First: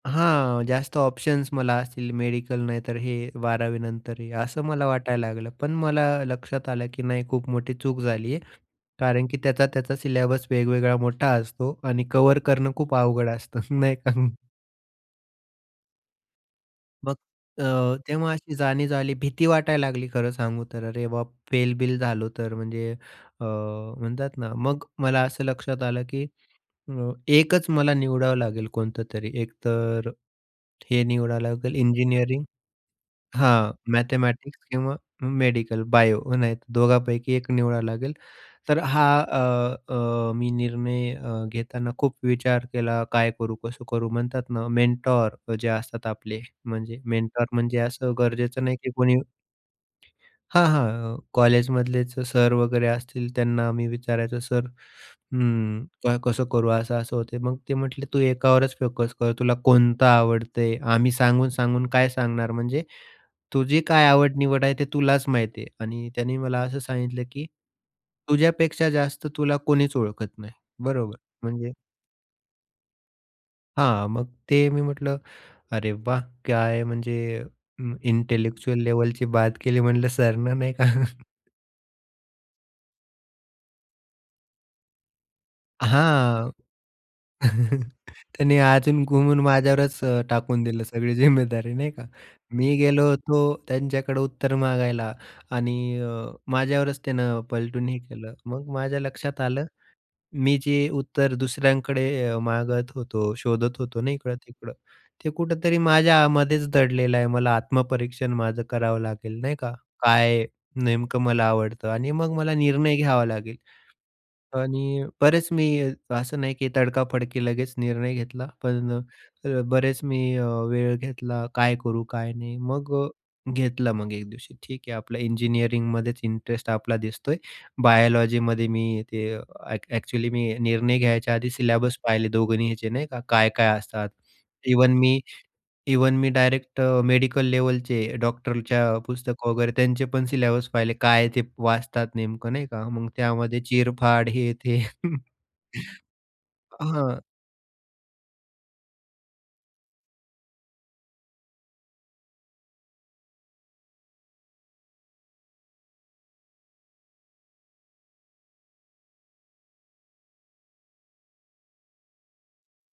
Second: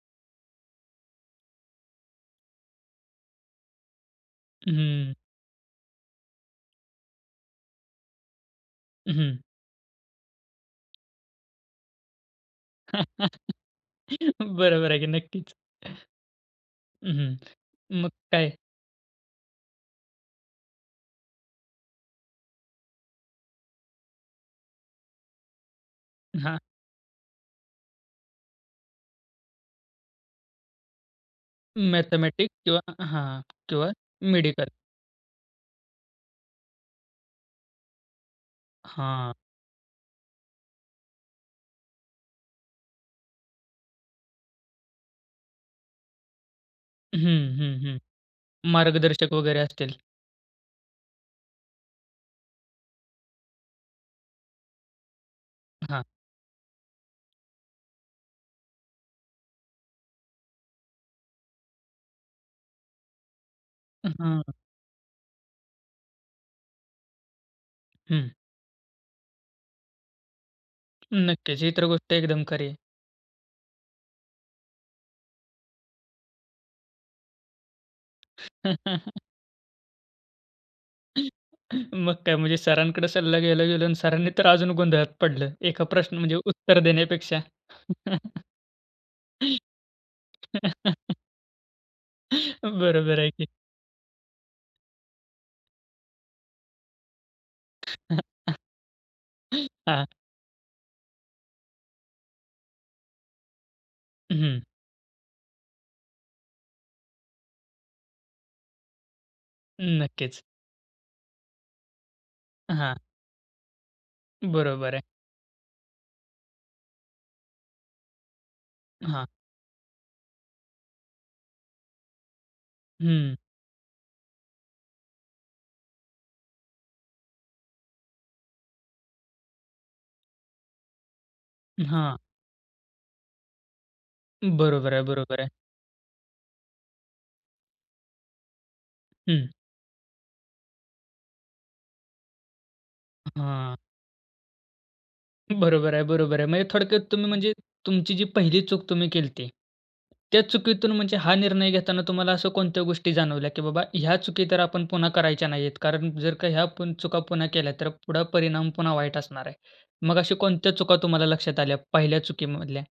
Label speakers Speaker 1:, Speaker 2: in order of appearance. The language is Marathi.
Speaker 1: हां, जास्त ऑप्शन्स मला असतील. मेडिकल नाही तर हे 12वीनंतर हे असं मला
Speaker 2: हम्म.
Speaker 1: वाटायला लागलं. पण मला लक्षात आलं की "नाही खूप मोठी चूक झाली आहे." कारण की
Speaker 2: हं.
Speaker 1: त्याचा, त्याचा सिलेबस वेगवेगळा मोठा असतो आणि कव्हर करणं खूप अवघड असतं. नाही का?
Speaker 2: बरोबर आहे की नक्कीच. हं,
Speaker 1: मग
Speaker 2: हं.
Speaker 1: अ,
Speaker 2: मग
Speaker 1: तेव्हा
Speaker 2: काय?
Speaker 1: अशी जाणीव झाली. भीती वाटायला लागली खरं सांगू तर "अरे बाप! फेलबिल झालो तर" म्हणजे अ, म्हणतात ना मग मला असं लक्षात आलं की
Speaker 2: हां.
Speaker 1: अ, एकच मला निवडावं लागेल कोणतं तरी एक तर हे निवडावं लागेल इंजिनिअरिंग
Speaker 2: मॅथेमॅटिक्स किंवा हां.
Speaker 1: हां.
Speaker 2: किंवा
Speaker 1: मॅथेमॅटिक्स
Speaker 2: मेडिकल.
Speaker 1: किंवा मेडिकल बायो. नाही दोघांपैकी एक निवडाव लागेल. तर हा,
Speaker 2: हां.
Speaker 1: अ, अ, मी निर्णय अ, घेताना खूप विचार केला काय करू, कसं करू? म्हणतात ना मेंटॉर जे असतात आपले, म्हणजे
Speaker 2: हं,
Speaker 1: मेंटॉर
Speaker 2: हं,
Speaker 1: म्हणजे
Speaker 2: हं.
Speaker 1: असं गरजेचं नाही की कोणी
Speaker 2: मार्गदर्शक वगैरे असतील.
Speaker 1: ...हां, हां. अ, कॉलेजमधलेच सर वगैरे असतील त्यांना मी विचारायचो "सर, अ,
Speaker 2: हां.
Speaker 1: काय कसं करू? असं-असं होत." मग ते म्हटले "तू एकावरच फोकस कर. तुला कोणता आवडतंय, आम्ही सांगून-सांगून काय सांगणार? म्हणजे तुझी काय
Speaker 2: हां.
Speaker 1: आवड-निवड आहे ते तुलाच माहिती आहे." आणि त्याने मला असं सांगितलं की
Speaker 2: हं.
Speaker 1: "तुझ्यापेक्षा जास्त तुला कोणीच ओळखत नाही." बरोबर?
Speaker 2: नक्कीच. ही
Speaker 1: म्हणजे
Speaker 2: तर गोष्ट एकदम खरी आहे.
Speaker 1: हां, मग ते मी म्हटलं "अरे वाह! काय म्हणजे अ, इंटेलेक्चुअल लेव्हलची बात केली म्हटलं सरनं नाही का?"
Speaker 2: मग काय म्हणजे सरांकडे सल्ला घ्यायला गेलो आणि सरांनी तर अजून गोंधळात पडलं. एका प्रश्न म्हणजे
Speaker 1: हां.
Speaker 2: उत्तर देण्यापेक्षा,
Speaker 1: त्यांनी अजून घुमून माझ्यावरच अ, टाकून दिलं सगळी जिम्मेदारी, नाही का? मी गेलो
Speaker 2: बरोबर आहे
Speaker 1: होतो
Speaker 2: की.
Speaker 1: त्यांच्याकडे उत्तर मागायला आणि अ, माझ्यावरच त्यानं पलटून हे केलं. मग माझ्या लक्षात आलं,
Speaker 2: हां.
Speaker 1: मी जे उत्तर दुसऱ्यांकडे अ, मागत होतो, शोधत होतो ना
Speaker 2: हं, हं.
Speaker 1: इकडं-तिकडं. ते कुठेतरी माझ्यामध्येच दडलेलं आहे. मला आत्मपरीक्षण माझं करावं लागेल. नाही का?
Speaker 2: नक्कीच.
Speaker 1: काय नेमकं मला आवडतं आणि मग मला निर्णय
Speaker 2: हां.
Speaker 1: घ्यावा लागेल
Speaker 2: बरोबर आहे.
Speaker 1: आणि बरेच मी असं नाही की तडकाफडकी लगेच निर्णय घेतला. पण
Speaker 2: हां.
Speaker 1: अ, बरेच मी अ, वेळ घेतला काय करू काय नाही. मग अ,
Speaker 2: हं.
Speaker 1: घेतला मग एक दिवशी, ठीक आहे. आपलं इंजिनिअरिंगमध्येच इंटरेस्ट आपला दिसतोय. बायोलॉजीमध्ये मी ते अ, अ‍ॅक्चुअली मी निर्णय घ्यायच्या आधी सिलेबस
Speaker 2: हां.
Speaker 1: पाहिले दोघांचे नाही का? काय-काय असतात. इव्हन
Speaker 2: बरोबर आहे.
Speaker 1: मी
Speaker 2: बरोबर आहे.
Speaker 1: इव्हन मी डायरेक्ट अ, मेडिकल लेव्हलचे डॉक्टरच्या पुस्तक
Speaker 2: हं.
Speaker 1: वगैरे त्यांचे पण सिलेबस पाहिले. काय ते वाचतात नेमकं नाही का? मग त्यामध्ये
Speaker 2: हां.
Speaker 1: चिरफाड हे ते.
Speaker 2: बरोबर आहे. बरोबर आहे. म्हणजे थोडक्यात
Speaker 1: हां.
Speaker 2: तुम्ही म्हणजे तुमची जी पहिली चूक तुम्ही केली होती. त्या चुकीतून म्हणजे हा निर्णय घेताना तुम्हाला अशा कोणत्या गोष्टी जाणवल्या, की बाबा ह्या चुकी तर आपण पुन्हा करायच्या नाहीयेत, कारण जर का ह्या चुका पुन्हा केल्या. तर पुढे परिणाम पुन्हा वाईट असणार आहे. मग अशा कोणत्या चुका तुम्हाला लक्षात आल्या पहिल्या चुकीमधल्या?